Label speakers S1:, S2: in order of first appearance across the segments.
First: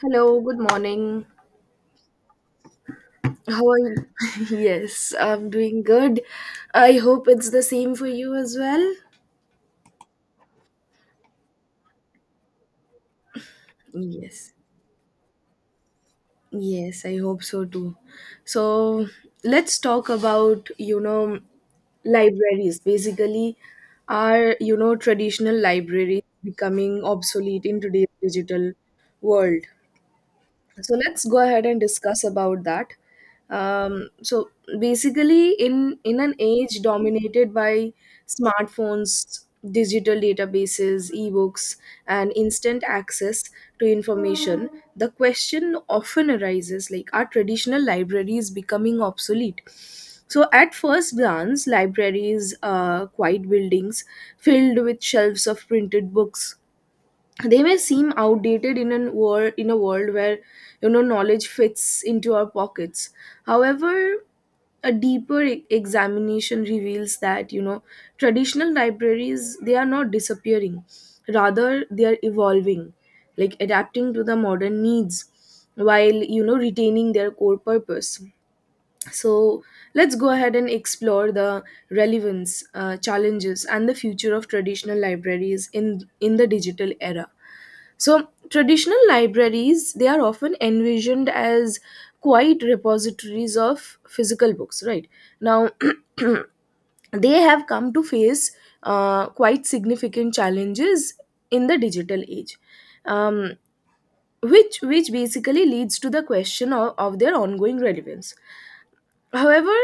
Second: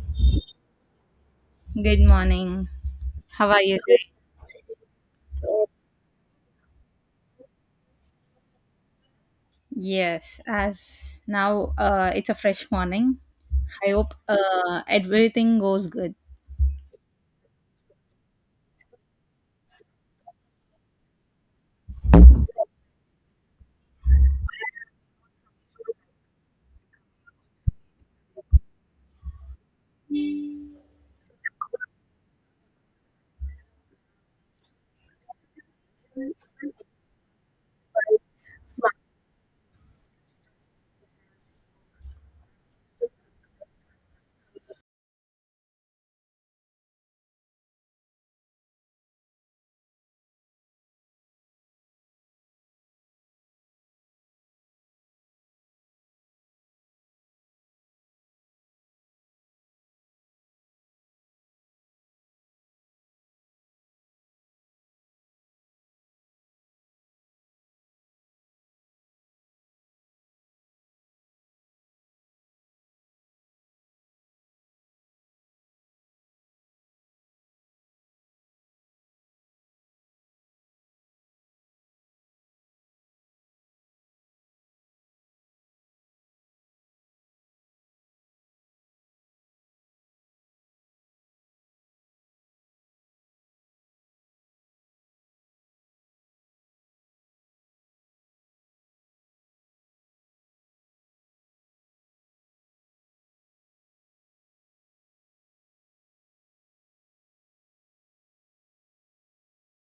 S1: Hello, good morning.
S2: Good morning. How are
S1: How are
S2: you
S1: you?
S2: Good. Today?
S1: Yes, I'm doing good. I hope it's the same for you as well.
S2: Yes, as now it's a fresh morning. I hope
S1: Yes,
S2: everything goes good.
S1: yes, I hope so too. So let's talk about, libraries. Basically, are, traditional libraries becoming obsolete in today's digital world? So let's go ahead and discuss about that. So basically in an age dominated by smartphones, digital databases, ebooks, and instant access to information, the question often arises, like, are traditional libraries becoming obsolete? So at first glance, libraries are quiet buildings filled with shelves of printed books. They may seem outdated in an world in a world where, you know, knowledge fits into our pockets. However, a deeper examination reveals that, you know, traditional libraries, they are not disappearing, rather they are evolving, like adapting to the modern needs, while, you know, retaining their core purpose. So let's go ahead and explore the relevance, challenges, and the future of traditional libraries in the digital era. So traditional libraries, they are often envisioned as quiet repositories of physical books, right? Now they have come to face quite significant challenges in the digital age, um, which basically leads to the question of their ongoing relevance. However,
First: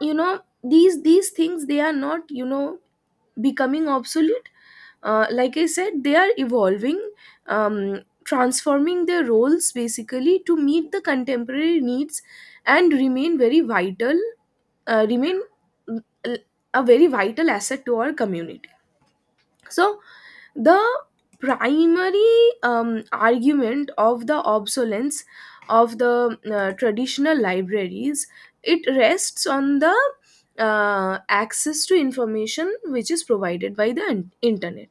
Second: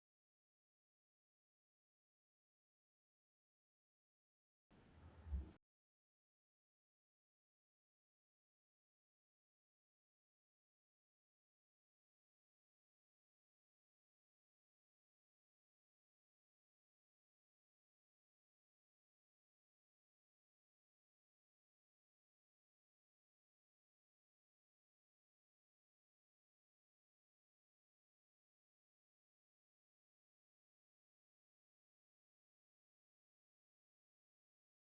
S1: you know, these things, they are not, you know, becoming obsolete. Like I said, they are evolving, transforming their roles basically to meet the contemporary needs and remain very vital. uh, remain mm, a very vital asset to our community. So the primary argument of the obsolescence of the traditional libraries, it rests on the access to information, which is provided by the internet.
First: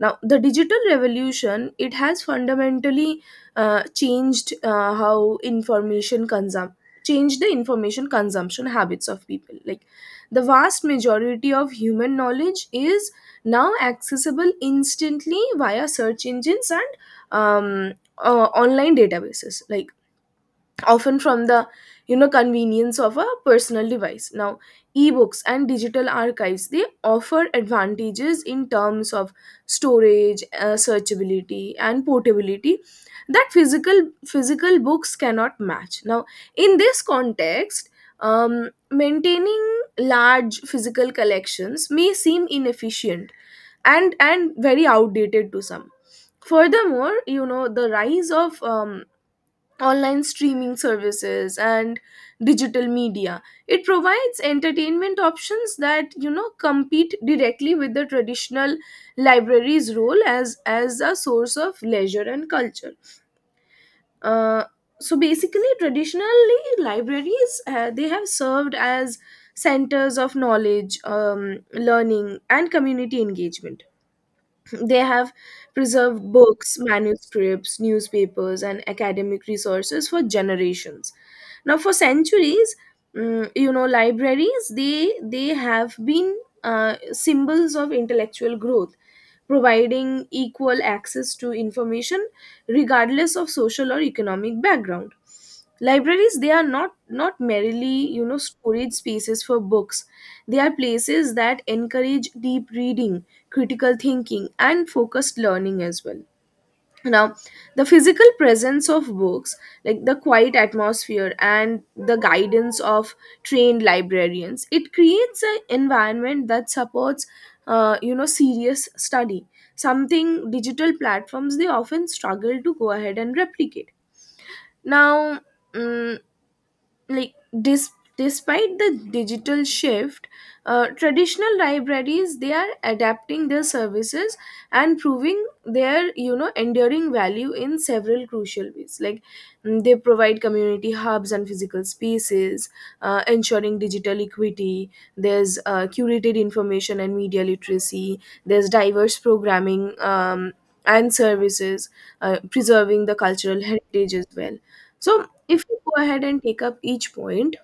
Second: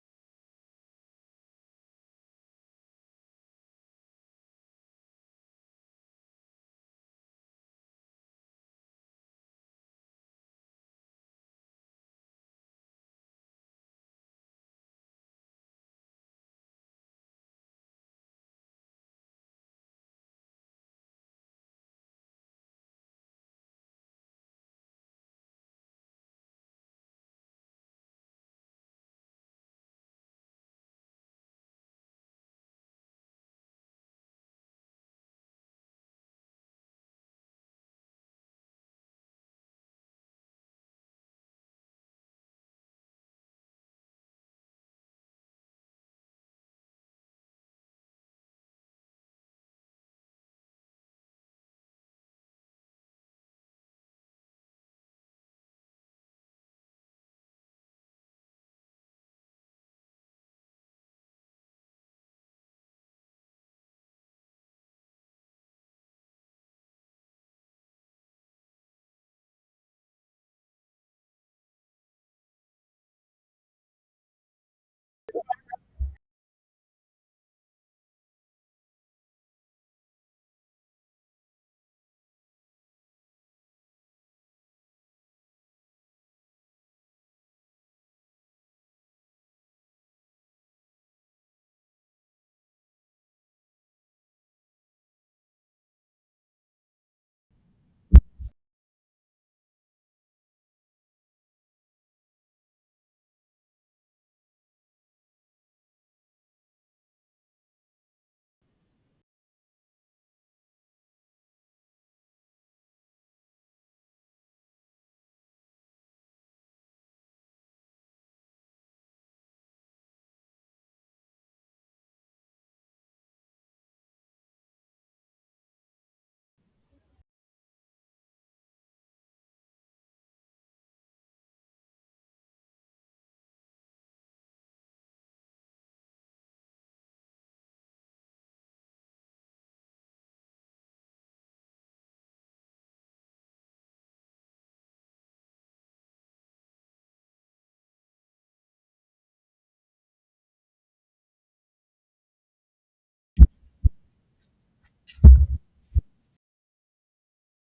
S1: Now the digital revolution, it has fundamentally changed how information consum changed the information consumption habits of people. Like, the vast majority of human knowledge is now accessible instantly via search engines and, um, online databases, like, often from the, you know, convenience of a personal device. Now, ebooks and digital archives, they offer advantages in terms of storage, searchability, and portability that physical books cannot match. Now, in this context, maintaining large physical collections may seem inefficient and very outdated to some. Furthermore, you know, the rise of online streaming services and digital media, it provides entertainment options that, you know, compete directly with the traditional library's role as a source of leisure and culture. uh, so basically, traditionally libraries, they have served as centers of knowledge, learning, and community engagement. They have preserved books, manuscripts, newspapers, and academic resources for generations. Now, for centuries, you know, libraries, they have been, symbols of intellectual growth, providing equal access to information regardless of social or economic background. Libraries, they are not merely, you know, storage spaces for books. They are places that encourage deep reading, critical thinking, and focused learning as well. Now, the physical presence of books, like the quiet atmosphere and the guidance of trained librarians, it creates an environment that supports, you know, serious study, something digital platforms, they often struggle to go ahead and replicate. Now, mm, like dis- despite the digital shift, traditional libraries, they are adapting their services and proving their, you know, enduring value in several crucial ways. Like, they provide community hubs and physical spaces, ensuring digital equity. There's curated information and media literacy. There's diverse programming, and services, preserving the cultural heritage as well. So, if you go ahead and take up each point,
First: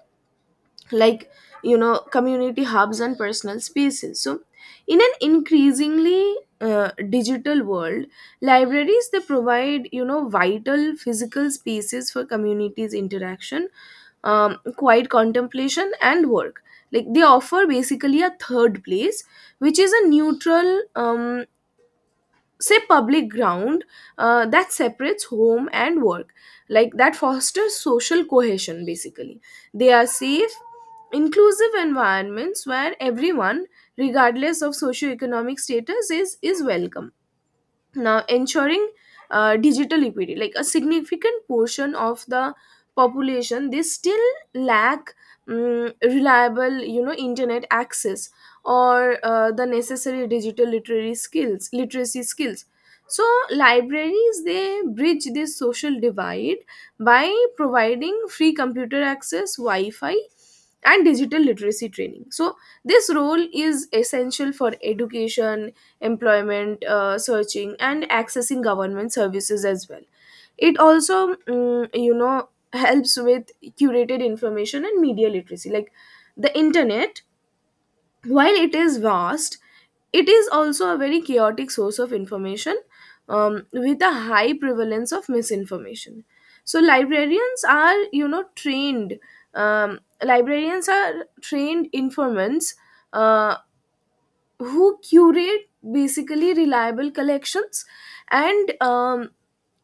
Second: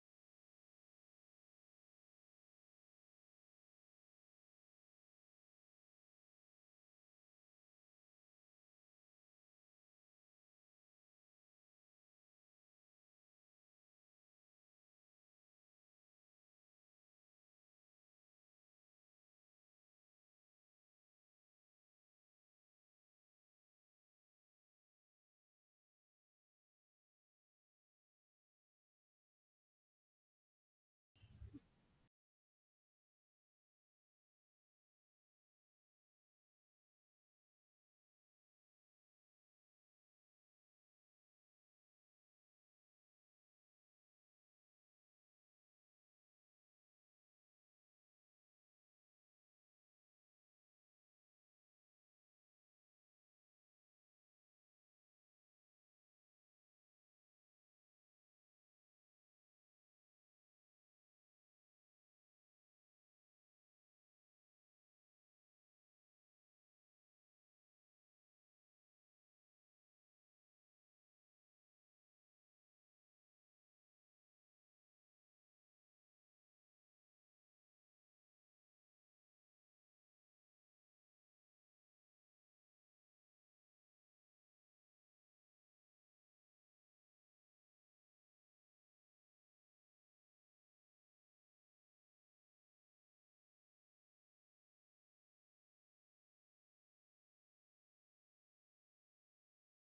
S1: like, you know, community hubs and personal spaces. So, in an increasingly digital world, libraries, they provide, you know, vital physical spaces for communities' interaction, quiet contemplation, and work. Like, they offer basically a third place, which is a neutral, say, public ground that separates home and work, like, that fosters social cohesion basically. They are safe, inclusive environments where everyone, regardless of socioeconomic status, is welcome. Now, ensuring digital equity, like, a significant portion of the population, they still lack, reliable, you know, internet access or the necessary literacy skills. So, libraries, they bridge this social divide by providing free computer access, Wi-Fi, and digital literacy training. So, this role is essential for education, employment, searching, and accessing government services as well. It also, you know, helps with curated information and media literacy. Like, the internet, while it is vast, it is also a very chaotic source of information, with a high prevalence of misinformation. So librarians are trained informants, uh, who curate basically reliable collections and,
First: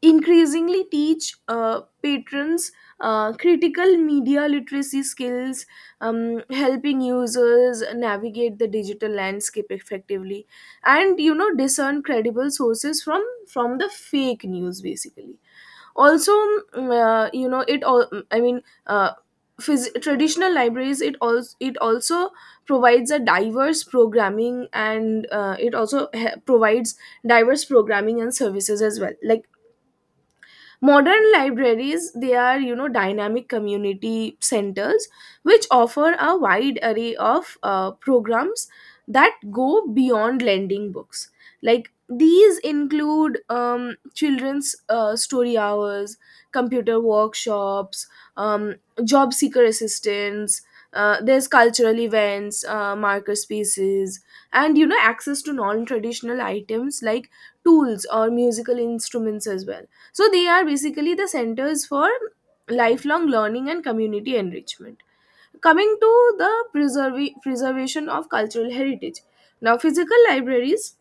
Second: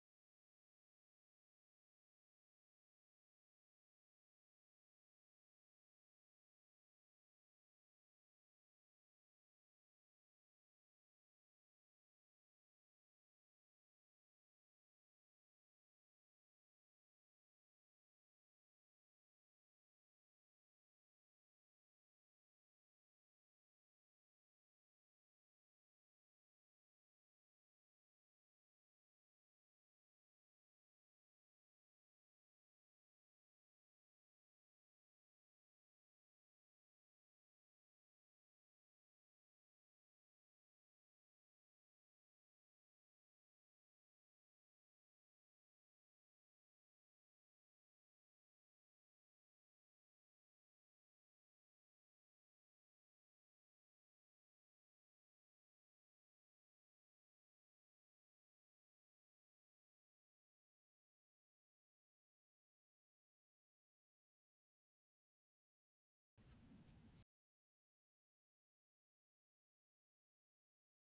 S1: increasingly teach, patrons critical media literacy skills, helping users navigate the digital landscape effectively and, you know, discern credible sources from the fake news basically. Also, mm, you know it all I mean phys- traditional libraries, it also provides a diverse programming and it also he- provides diverse programming and services as well. Like, modern libraries, they are, you know, dynamic community centers which offer a wide array of programs that go beyond lending books. Like, these include, children's story hours, computer workshops, um, job seeker assistance, there's cultural events, marker spaces, and, you know, access to non-traditional items like tools or musical instruments as well. So they are basically the centers for lifelong learning and community enrichment. Coming to the preservation of cultural heritage. Now, physical libraries,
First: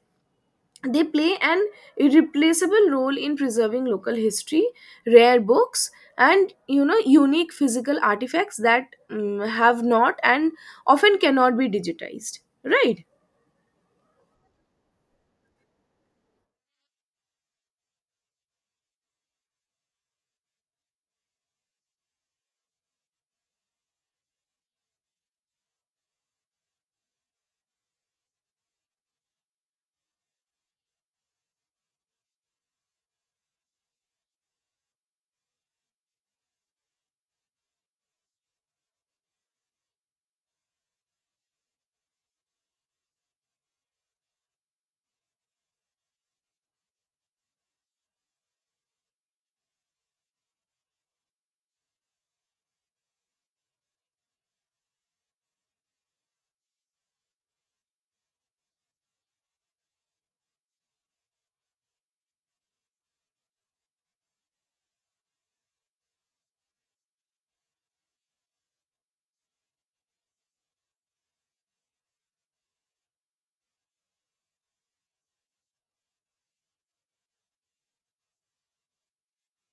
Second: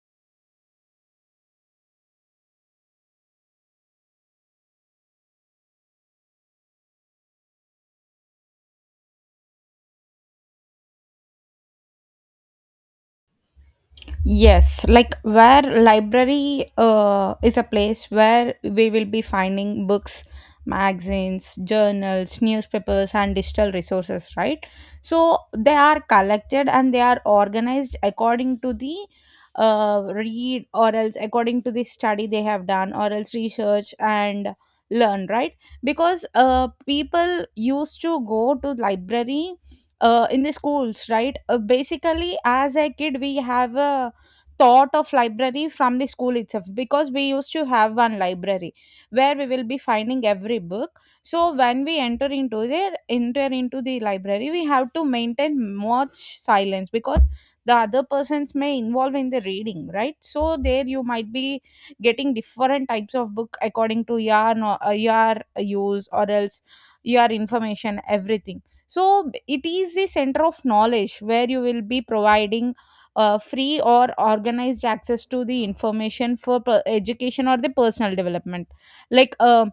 S1: they play an irreplaceable role in preserving local history, rare books, and, you know, unique physical artifacts that, have not and often cannot be digitized. Right?
S2: Yes, like where library is a place where we will be finding books, magazines, journals, newspapers, and digital resources, right? So they are collected and they are organized according to the read or else according to the study they have done or else research and learn, right? Because people used to go to library in the schools, right? Basically, as a kid, we have a thought of library from the school itself, because we used to have one library where we will be finding every book. So when we enter into the library, we have to maintain much silence because the other persons may involve in the reading, right? So there you might be getting different types of book according to your your use or else your information, everything. So it is the center of knowledge where you will be providing free or organized access to the information for education or the personal development, like um,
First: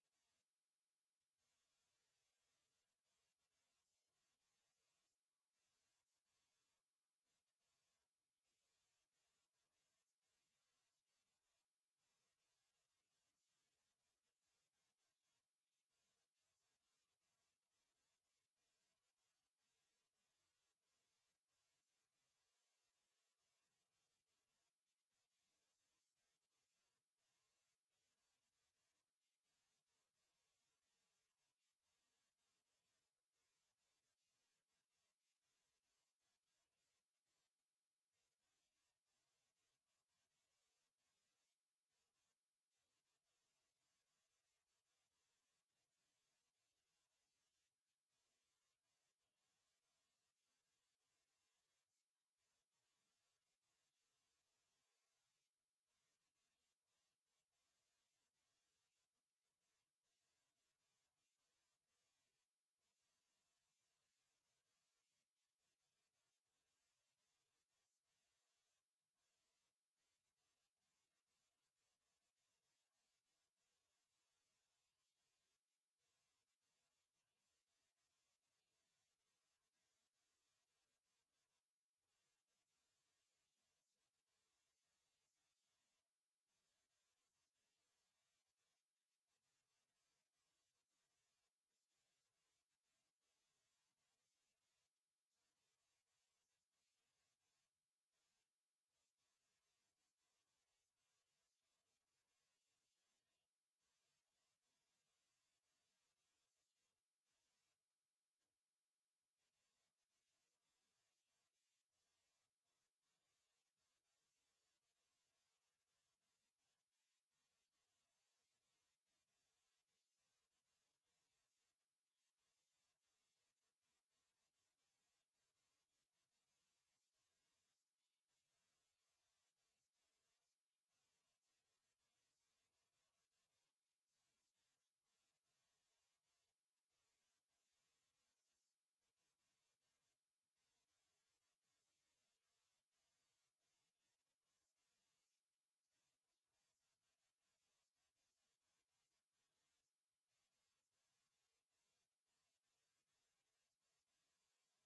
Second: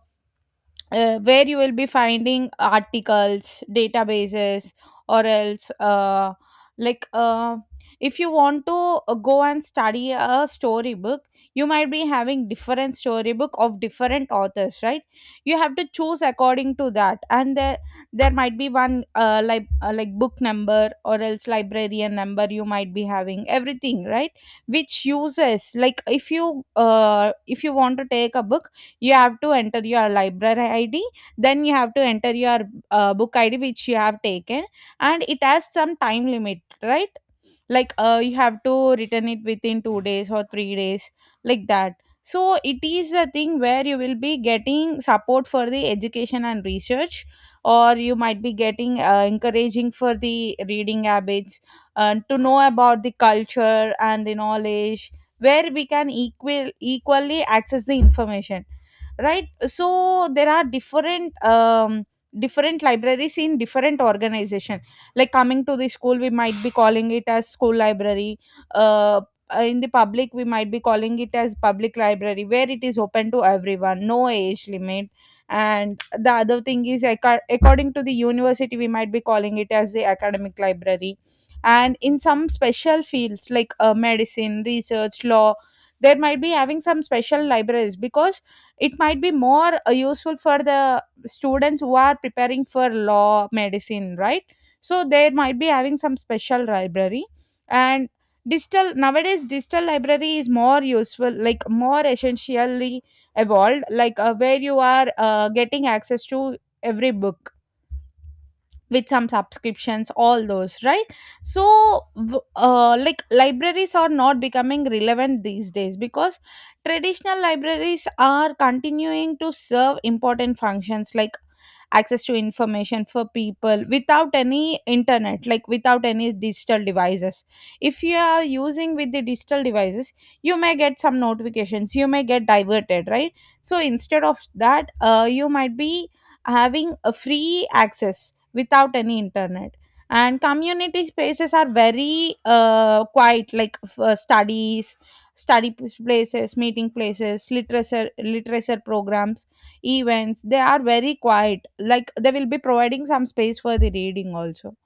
S2: uh, where you will be finding articles, databases, or else like uh, if you want to go and study a storybook, you might be having different storybook of different authors, right? You have to choose according to that, and there might be one like book number or else librarian number, you might be having everything, right? Which uses, like if you want to take a book, you have to enter your library id, then you have to enter your book id which you have taken, and it has some time limit, right? Like you have to return it within 2 days or 3 days, like that. So it is a thing where you will be getting support for the education and research, or you might be getting encouraging for the reading habits, to know about the culture and the knowledge, where we can equally access the information, right? So there are different different libraries in different organization. Like coming to the school, we might be calling it as school library. uh, in the public, we might be calling it as public library, where it is open to everyone, no age limit. And the other thing is, according to the university, we might be calling it as the academic library. And in some special fields like medicine, research, law, there might be having some special libraries, because it might be more useful for the students who are preparing for law, medicine, right? So they might be having some special library. And digital, nowadays digital library is more useful, like more essentially evolved, like where you are getting access to every book with some subscriptions, all those, right? So like libraries are not becoming relevant these days, because traditional libraries are continuing to serve important functions, like access to information for people without any internet, like without any digital devices. If you are using with the digital devices, you may get some notifications, you may get diverted, right? So instead of that, you might be having a free access without any internet. And community spaces are very quiet, like f- studies study places, meeting places, literature programs, events, they are very quiet, like they will be providing some space for the reading. Also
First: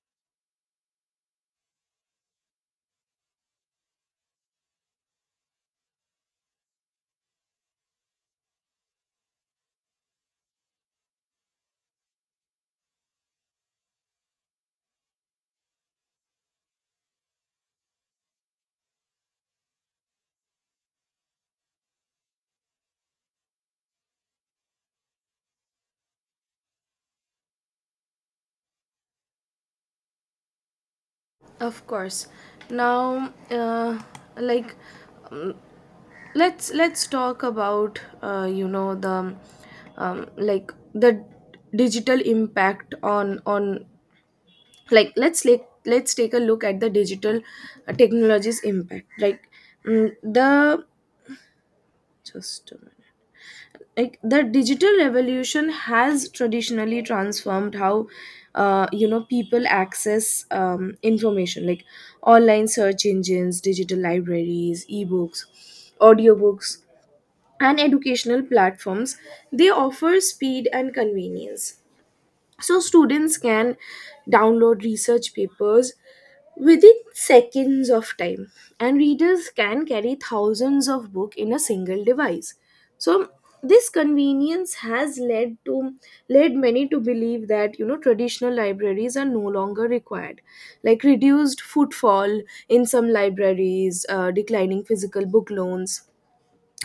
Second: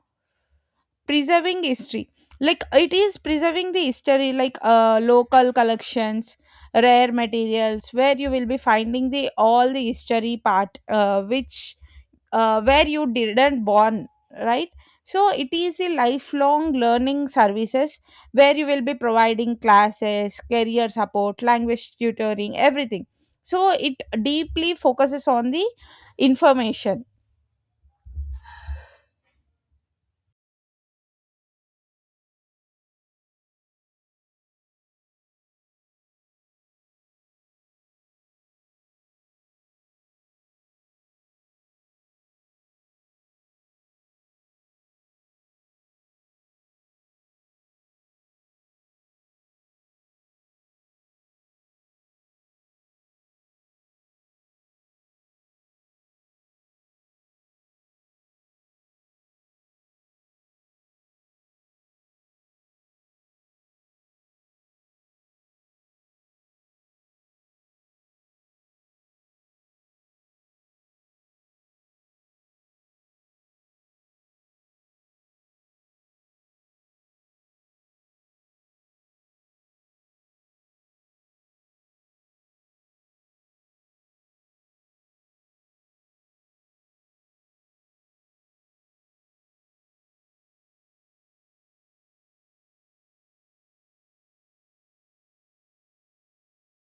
S2: preserving history, like it is preserving the history, like local collections, rare materials, where you will be finding the all the history part which where you didn't born, right? So it is a lifelong learning services, where you will be providing classes, career support, language tutoring, everything. So it deeply focuses on the information.
S1: Of course. Now, like, let's talk about, you know, the, um, like the digital impact on let's take a look at the digital technologies impact. Like, mm, the just a minute. Like the digital revolution has traditionally transformed how, you know, people access, information. Like, online search engines, digital libraries, ebooks, audiobooks, and educational platforms, they offer speed and convenience. So students can download research papers within seconds of time, and readers can carry thousands of books in a single device. So this convenience has led many to believe that, you know, traditional libraries are no longer required. Like, reduced footfall in some libraries, declining physical book loans,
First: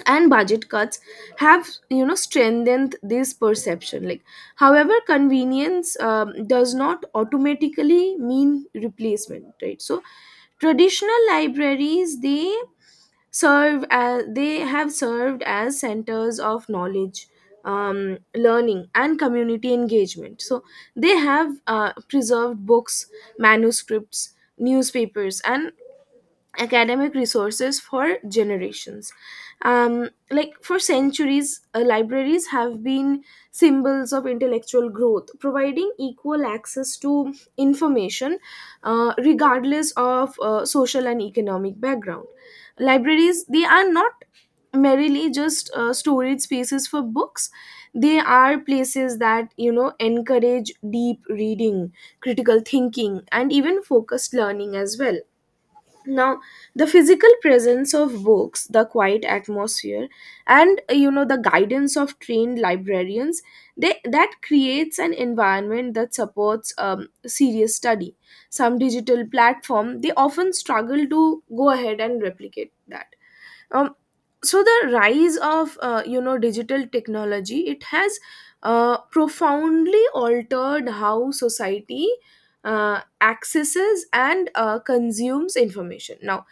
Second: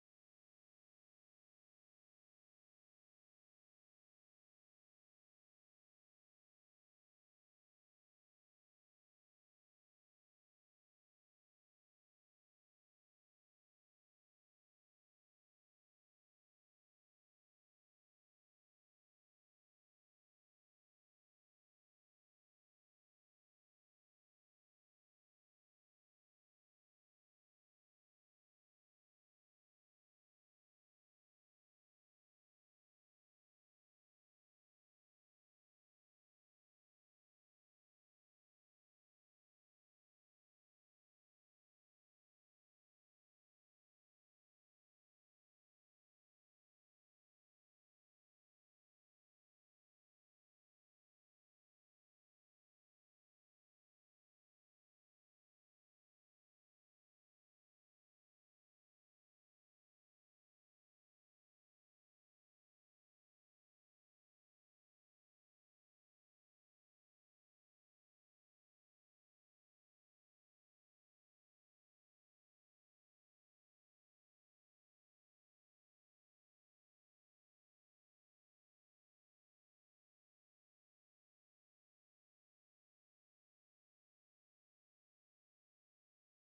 S1: and budget cuts have, you know, strengthened this perception. Like, however, convenience, does not automatically mean replacement, right? So traditional libraries, they serve as they have served as centers of knowledge, learning, and community engagement. So they have, preserved books, manuscripts, newspapers, and academic resources for generations. Like, for centuries, libraries have been symbols of intellectual growth, providing equal access to information, regardless of social and economic background. Libraries, they are not merely just storage spaces for books. They are places that, you know, encourage deep reading, critical thinking, and even focused learning as well. Now, the physical presence of books, the quiet atmosphere, and, you know, the guidance of trained librarians, they that creates an environment that supports, serious study. Some digital platform, they often struggle to go ahead and replicate that. um so the rise of, you know, digital technology, it has profoundly altered how society accesses and, consumes information now,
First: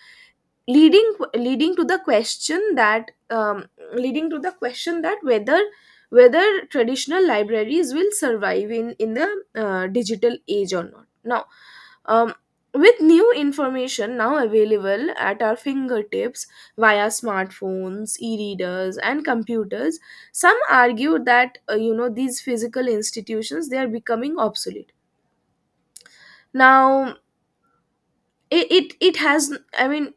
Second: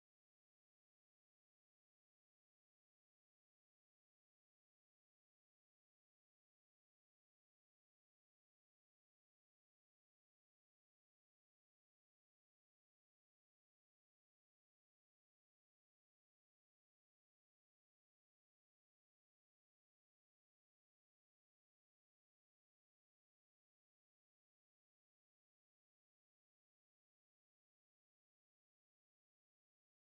S1: leading to the question that whether traditional libraries will survive in the digital age or not. Now, um, with new information now available at our fingertips via smartphones, e-readers, and computers, some argue that, you know, these physical institutions, they are becoming obsolete. Now, it has. I mean,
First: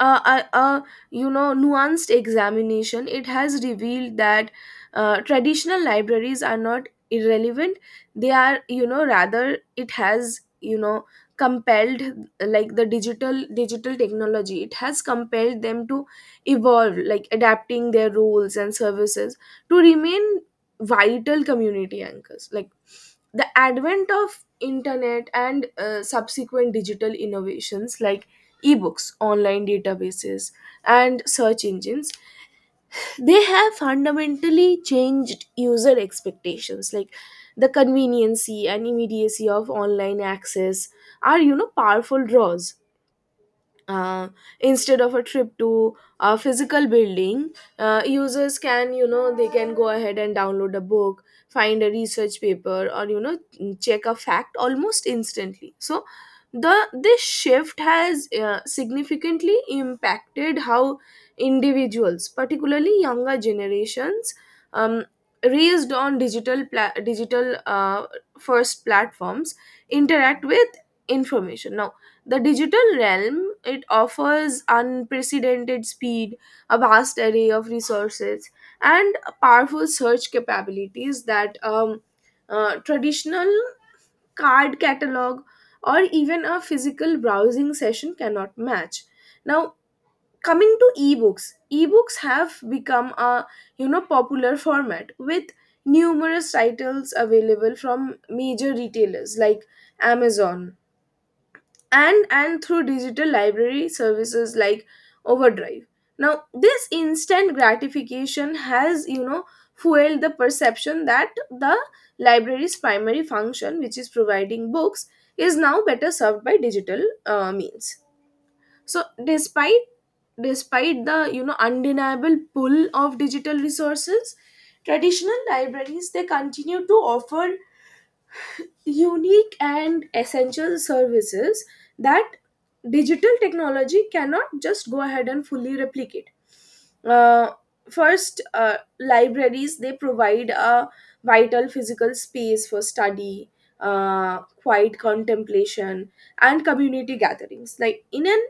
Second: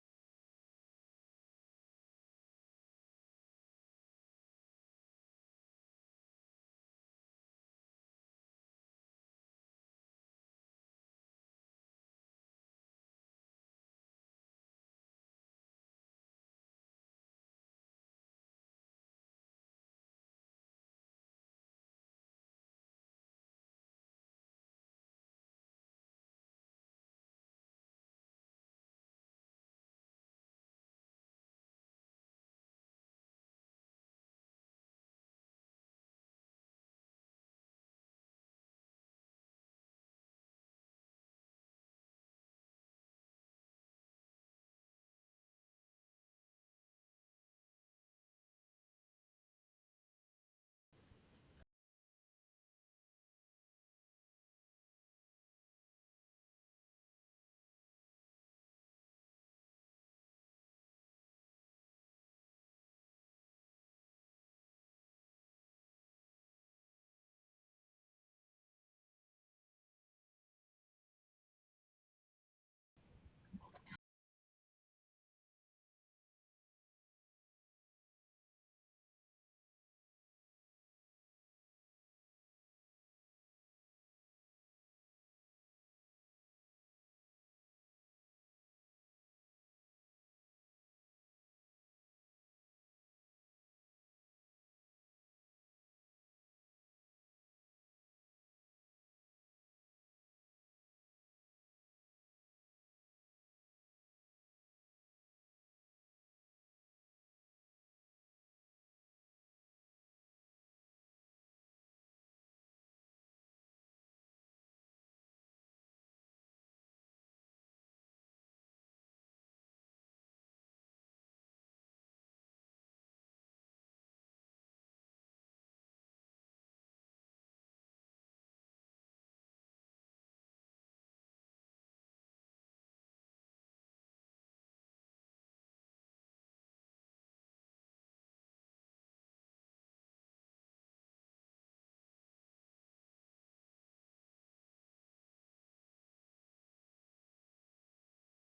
S1: uh, uh, uh, you know, nuanced examination, it has revealed that, traditional libraries are not irrelevant. They are, you know, rather, it has, you know, compelled, like, the digital technology, it has compelled them to evolve, like adapting their roles and services to remain vital community anchors. Like, the advent of internet and, subsequent digital innovations like ebooks, online databases, and search engines, they have fundamentally changed user expectations. Like, the conveniency and immediacy of online access are, you know, powerful draws. uh, Instead of a trip to a physical building, users can, you know, they can go ahead and download a book, find a research paper, or, you know, check a fact almost instantly. So the, this shift has, significantly impacted how individuals, particularly younger generations, um, raised on digital first platforms, interact with information. Now, the digital realm, it offers unprecedented speed, a vast array of resources, and powerful search capabilities that, traditional card catalog or even a physical browsing session cannot match. Now, coming to ebooks, ebooks have become a popular format with numerous titles available from major retailers like Amazon and through digital library services like overdrive. Now this instant gratification has fueled the perception that the library's primary function, which is providing books, is now better served by digital means. So despite the undeniable pull of digital resources, traditional libraries they continue to offer unique and essential services that digital technology cannot just go ahead and fully replicate. Uh, first, libraries they provide a vital physical space for study, quiet contemplation, and community gatherings. Like in an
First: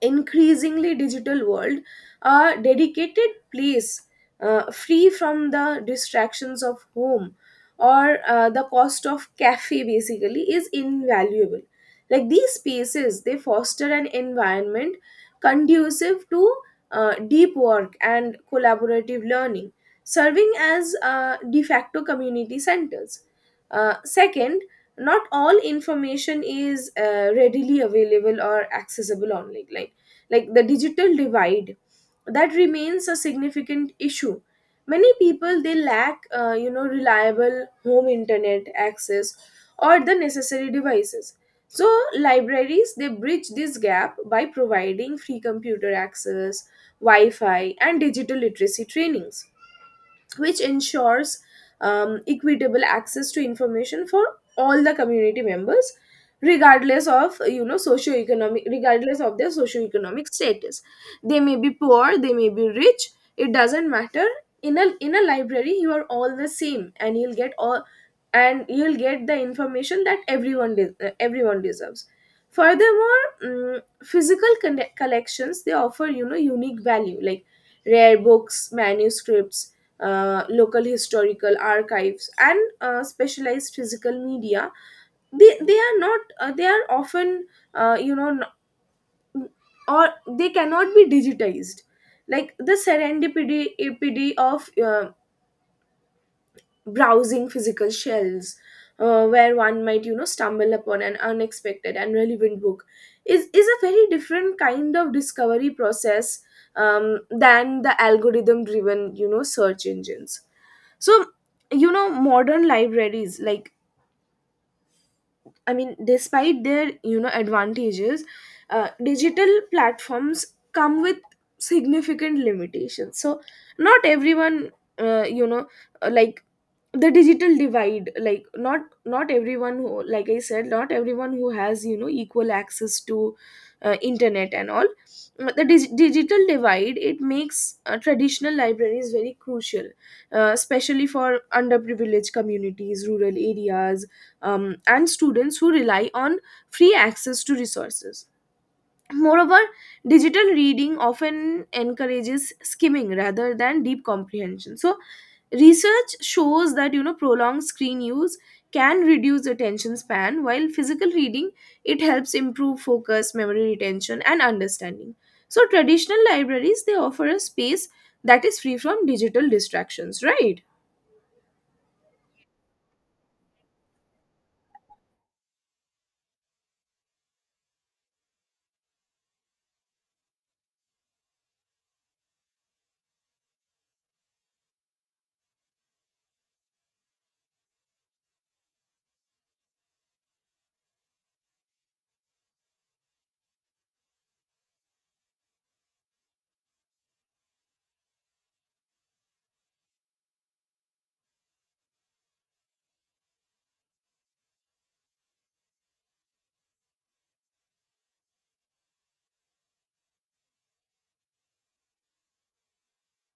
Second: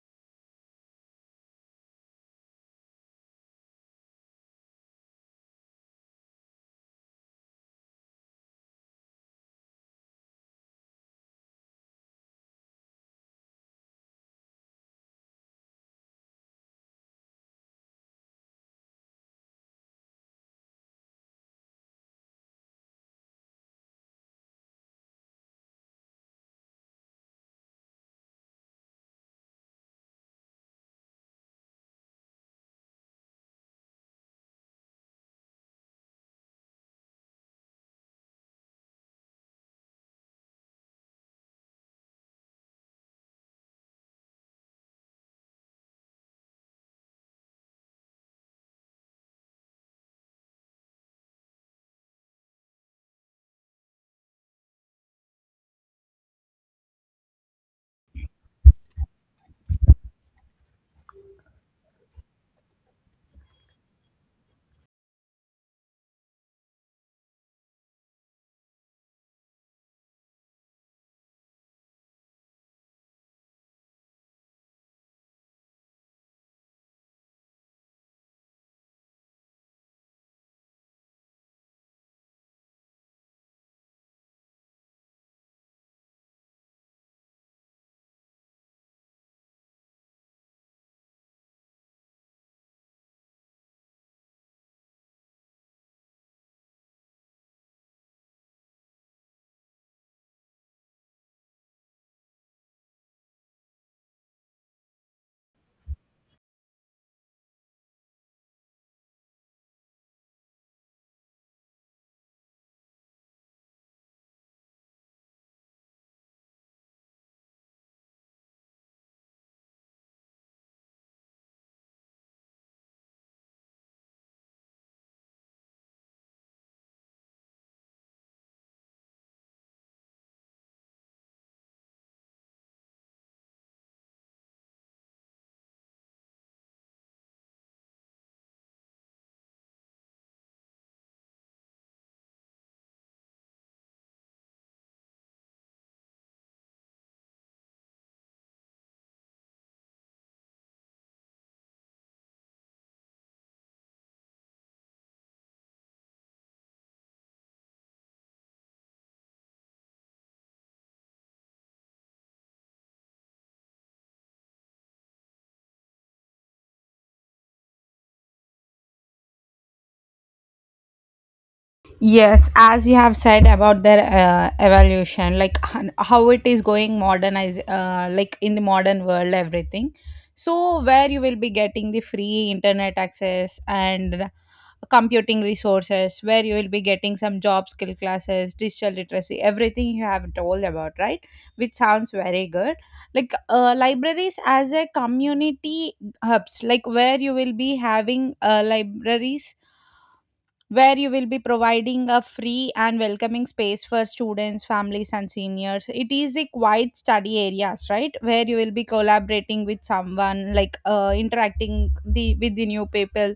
S1: increasingly digital world, a dedicated place free from the distractions of home or the cost of cafe basically is invaluable. Like these spaces they foster an environment conducive to deep work and collaborative learning, serving as de facto community centers. Second, not all information is readily available or accessible online. Like the digital divide that remains a significant issue. Many people they lack reliable home internet access or the necessary devices. So libraries they bridge this gap by providing free computer access, wi-fi and digital literacy trainings, which ensures equitable access to information for all the community members, regardless of their socioeconomic status. They may be poor, they may be rich, it doesn't matter. In a library you are all the same, and you'll get the information that everyone everyone deserves. Furthermore, physical collections they offer unique value, like rare books, manuscripts, local historical archives, and specialized physical media. They they are not uh, they are often, you know n- or they cannot be digitized. Like the serendipity epity of browsing physical shelves, where one might stumble upon an unexpected and relevant book, is a very different kind of discovery process, than the algorithm driven search engines. So, modern libraries, like despite their advantages, digital platforms come with significant limitations. So not everyone, uh, you know uh, like the digital divide, like not everyone who, like I said, not everyone who has equal access to internet and all. The digital divide it makes traditional libraries very crucial, especially for underprivileged communities, rural areas, and students who rely on free access to resources. Moreover, digital reading often encourages skimming rather than deep comprehension. So, research shows that prolonged screen use can reduce attention span, while physical reading it helps improve focus, memory retention, and understanding. So, traditional libraries they offer a space that is free from digital distractions, right?
S2: Yes, as you have said about their evolution, like how it is going modernize, like in the modern world, everything. So where you will be getting the free internet access and computing resources, where you will be getting some job skill classes, digital literacy, everything you have told about, right? Which sounds very good. Like libraries as a community hubs, like where you will be having libraries, where you will be providing a free and welcoming space for students, families, and seniors. It is a quiet study areas, right, where you will be collaborating with someone, like interacting the with the new people,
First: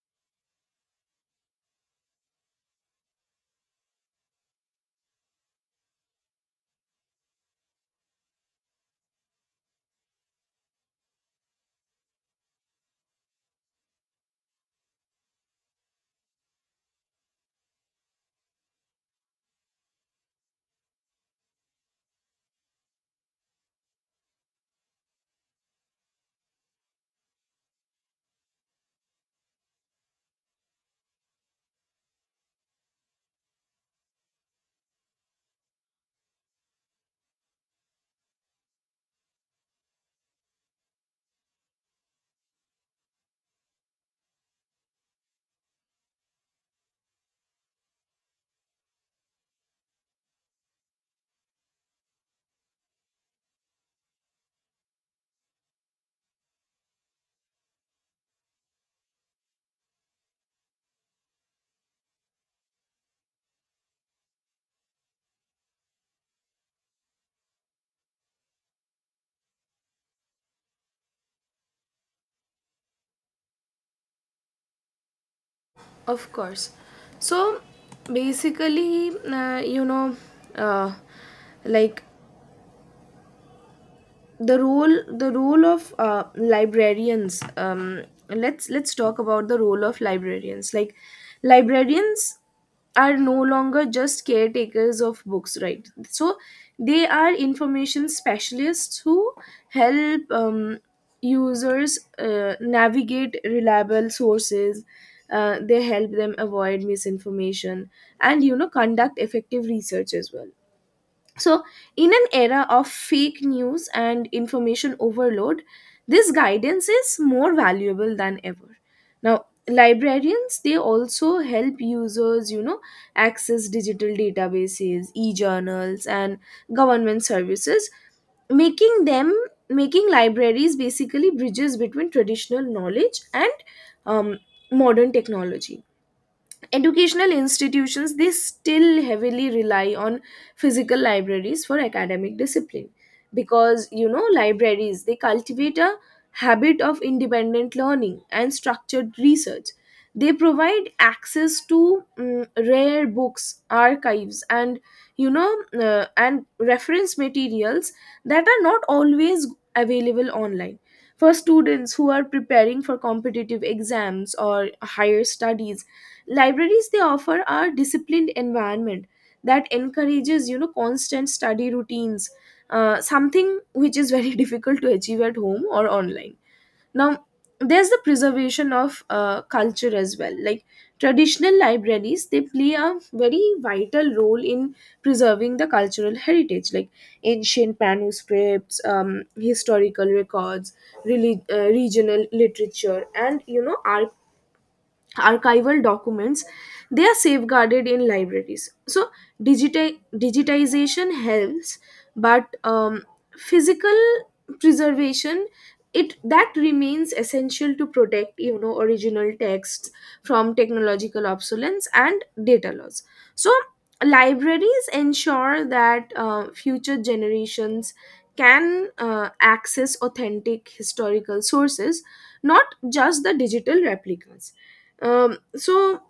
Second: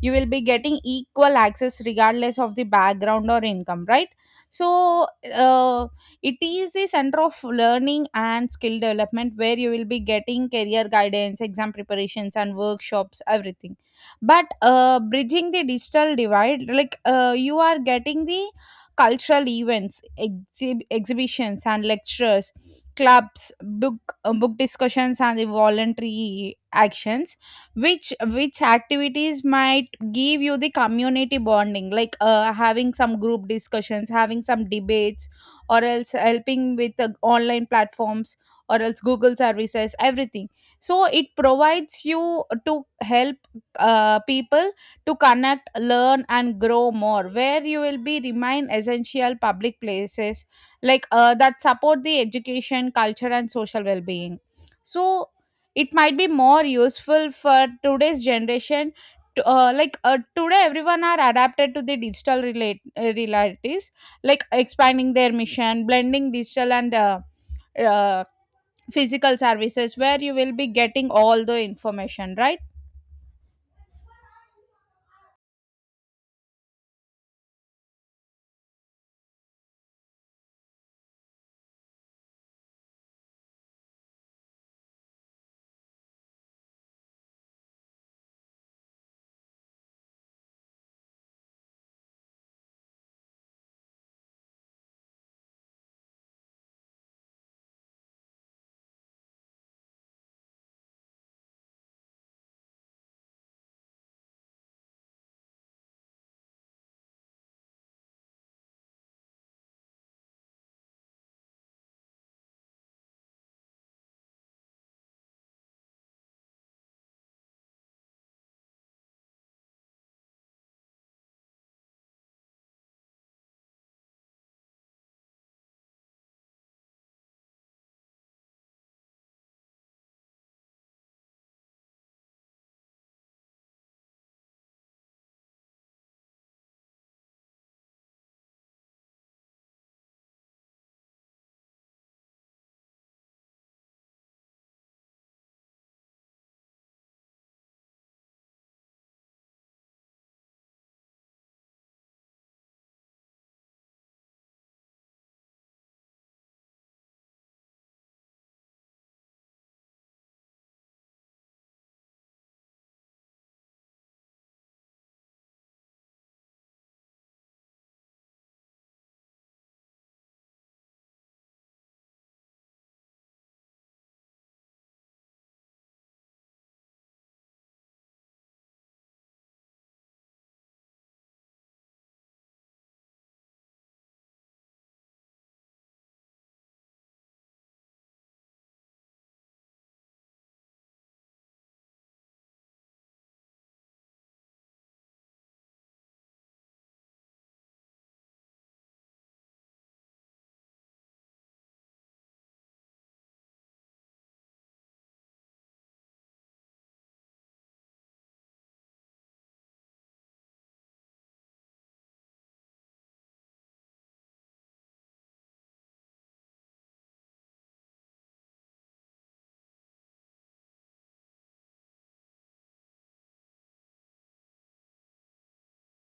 S2: you will be getting equal access regardless of the background or income, right? So uh, it is a center of learning and skill development, where you will be getting career guidance, exam preparations and workshops, everything. But bridging the digital divide, like you are getting the cultural events, exhibitions and lectures, clubs, book discussions and the voluntary actions, which activities might give you the community bonding, like having some group discussions, having some debates, or else helping with online platforms or else Google services, everything. So it provides you to help people to connect, learn and grow more, where you will be remain essential public places, like that support the education, culture and social well-being. So it might be more useful for today's generation to, today everyone are adapted to the digital realities, like expanding their mission, blending digital and uh, physical services, where you will be getting all the information, right?
S1: Of course. So basically, uh, like the role of librarians, let's talk about the role of librarians. Like librarians are no longer just caretakers of books, right? So they are information specialists who help users navigate reliable sources. They help them avoid misinformation and conduct effective research as well. So, in an era of fake news and information overload, this guidance is more valuable than ever. Now, librarians they also help users, access digital databases, e-journals and government services, making them making libraries basically bridges between traditional knowledge and um, modern technology. Educational institutions they still heavily rely on physical libraries for academic discipline, because libraries they cultivate a habit of independent learning and structured research. They provide access to rare books, archives and you know and reference materials that are not always available online. For students who are preparing for competitive exams or higher studies, libraries they offer are disciplined environment that encourages constant study routines, something which is very difficult to achieve at home or online. Now, there's the preservation of culture as well. Like traditional libraries they play a very vital role in preserving the cultural heritage, like ancient manuscripts, historical records, regional literature and archival documents, they are safeguarded in libraries. So digitization helps, but physical preservation it that remains essential to protect original texts from technological obsolescence and data loss. So libraries ensure that future generations can access authentic historical sources, not just the digital replicas. um so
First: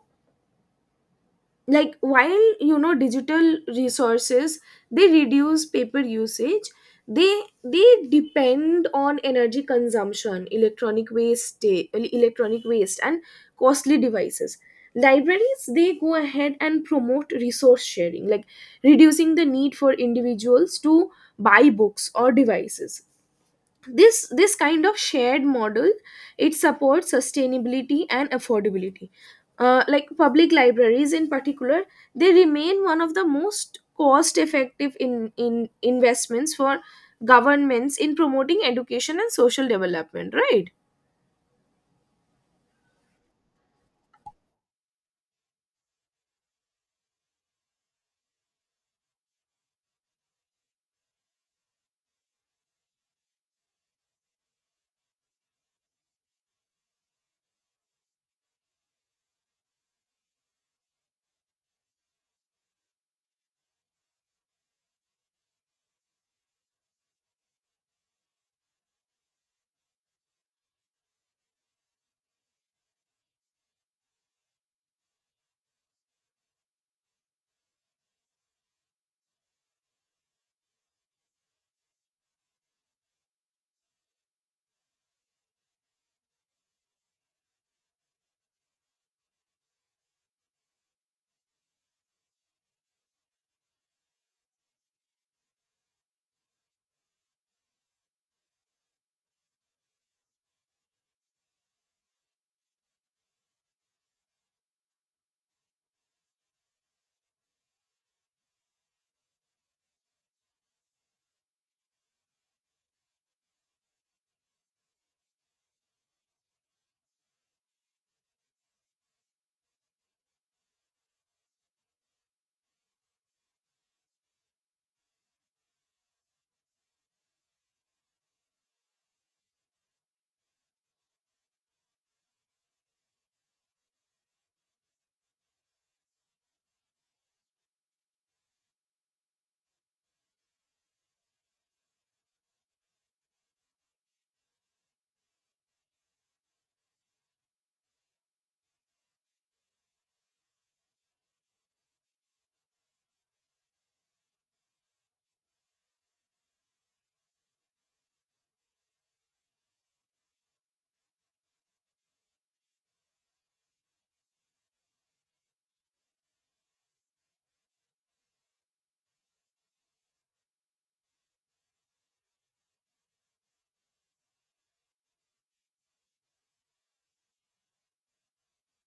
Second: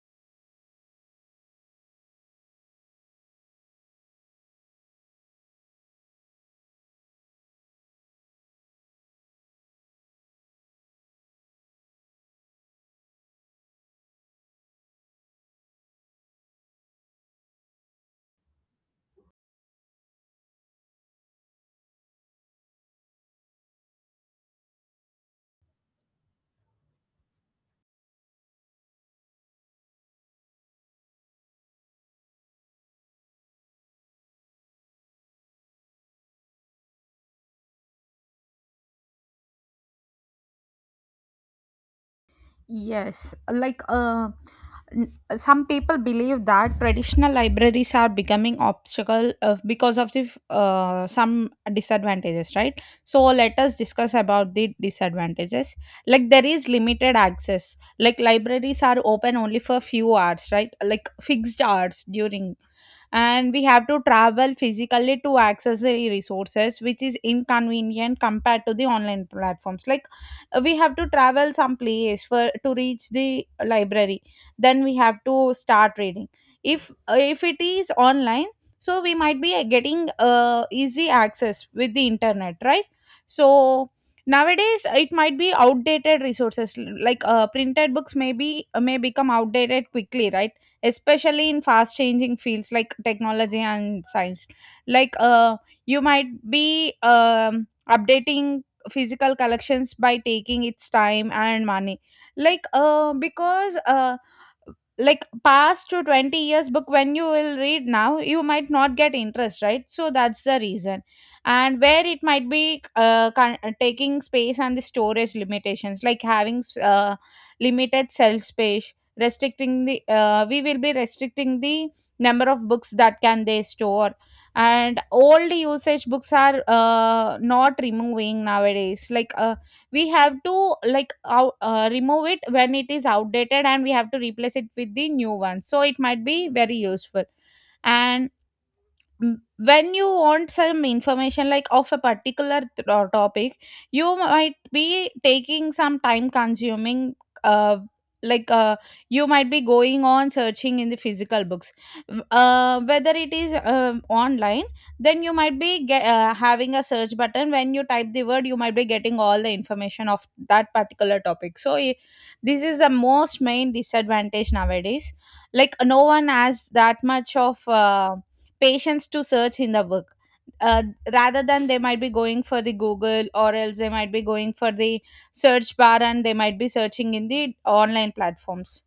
S1: like while digital resources they reduce paper usage, they depend on energy consumption, electronic waste, eh, electronic waste and costly devices. Libraries they go ahead and promote resource sharing, like reducing the need for individuals to buy books or devices. This kind of shared model it supports sustainability and affordability. Like public libraries in particular, they remain one of the most cost effective in investments for governments in promoting education and social development, right?
S2: Yes, like some people believe that traditional libraries are becoming obstacle, because of the some disadvantages, right? So let us discuss about the disadvantages. Like there is limited access. Like libraries are open only for few hours, right? Like fixed hours during, and we have to travel physically to access the resources, which is inconvenient compared to the online platforms. Like we have to travel some place for to reach the library, then we have to start reading. If it is online, so we might be getting easy access with the internet, right? So nowadays it might be outdated resources, like printed books may be may become outdated quickly, right? Especially in fast changing fields like technology and science, like you might be updating physical collections by taking its time and money, like because like past to 20 years book when you will read now, you might not get interest, right? So that's the reason. And where it might be taking space and the storage limitations, like having limited cell space, restricting the we will be restricting the number of books that can they store. And old usage books are not removing nowadays, like we have to like remove it when it is outdated, and we have to replace it with the new one, so it might be very useful. And when you want some information, like of a particular topic, you might be taking some time consuming, uh like uh, you might be going on searching in the physical books. Whether it is online, then you might be having a search button. When you type the word, you might be getting all the information of that particular topic. So this is the most main disadvantage nowadays, like no one has that much of patience to search in the book. uh, Rather than, they might be going for the Google, or else they might be going for the search bar, and they might be searching in the online platforms.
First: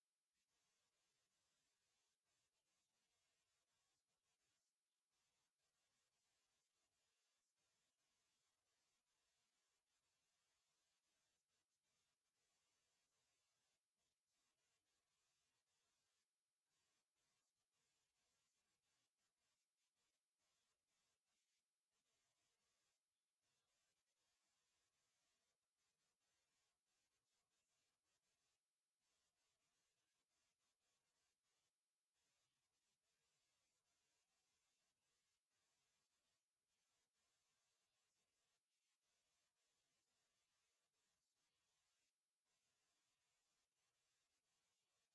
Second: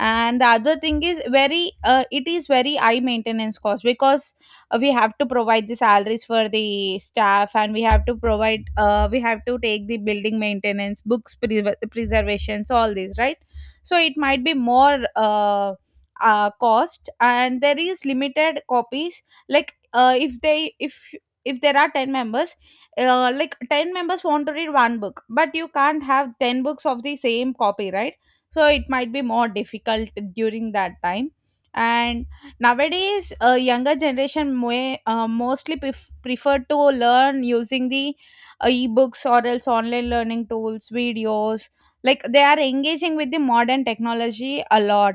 S2: And the other thing is very, it is very high maintenance cost, because we have to provide the salaries for the staff, and we have to provide we have to take the building maintenance, preservations, all these, right? So it might be more cost. And there is limited copies, like if they if there are 10 members, like 10 members want to read one book, but you can't have 10 books of the same copy, right? So it might be more difficult during that time. And nowadays younger generation may, mostly prefer to learn using the ebooks or else online learning tools, videos, like they are engaging with the modern technology a lot.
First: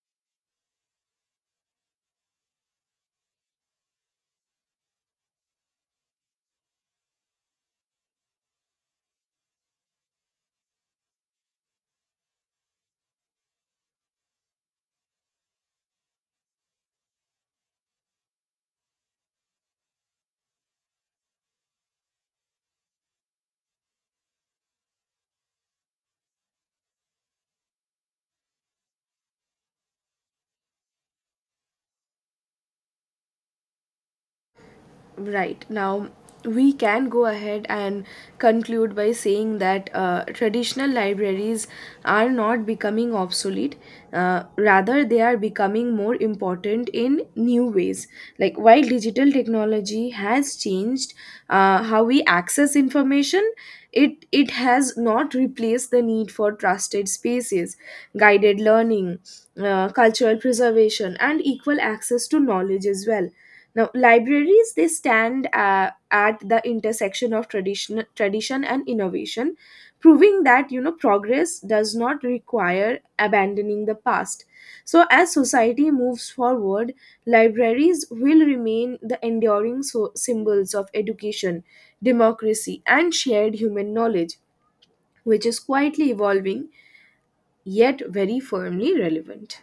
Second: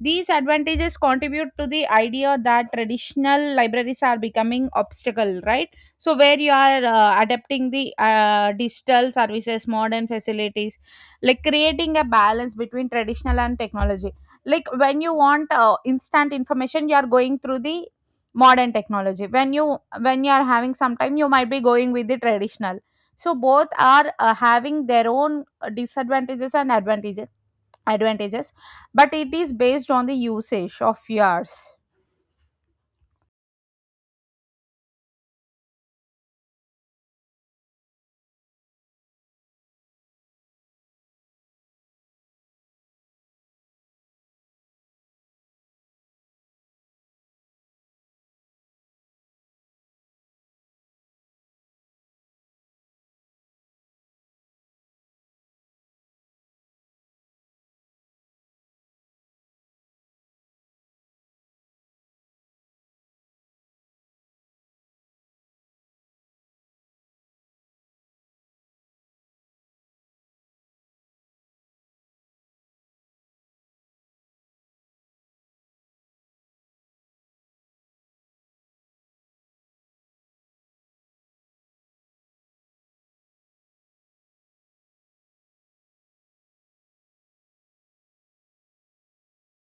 S2: These advantages contribute to the idea that traditional libraries are becoming obstacle, right? So where you are adapting the digital services, modern facilities, like creating a balance between traditional and technology. Like when you want instant information, you are going through the modern technology. When you are having some time, you might be going with the traditional. So both are having their own disadvantages and advantages, but it is based on the usage of yours.
S1: Right. Now, we can go ahead and conclude by saying that traditional libraries are not becoming obsolete. Rather, they are becoming more important in new ways. Like, while digital technology has changed how we access information, it has not replaced the need for trusted spaces, guided learning, cultural preservation, and equal access to knowledge as well. Now, libraries they stand at the intersection of tradition and innovation, proving that progress does not require abandoning the past. So, as society moves forward, libraries will remain the enduring symbols of education, democracy, and shared human knowledge, which is quietly evolving yet very firmly relevant.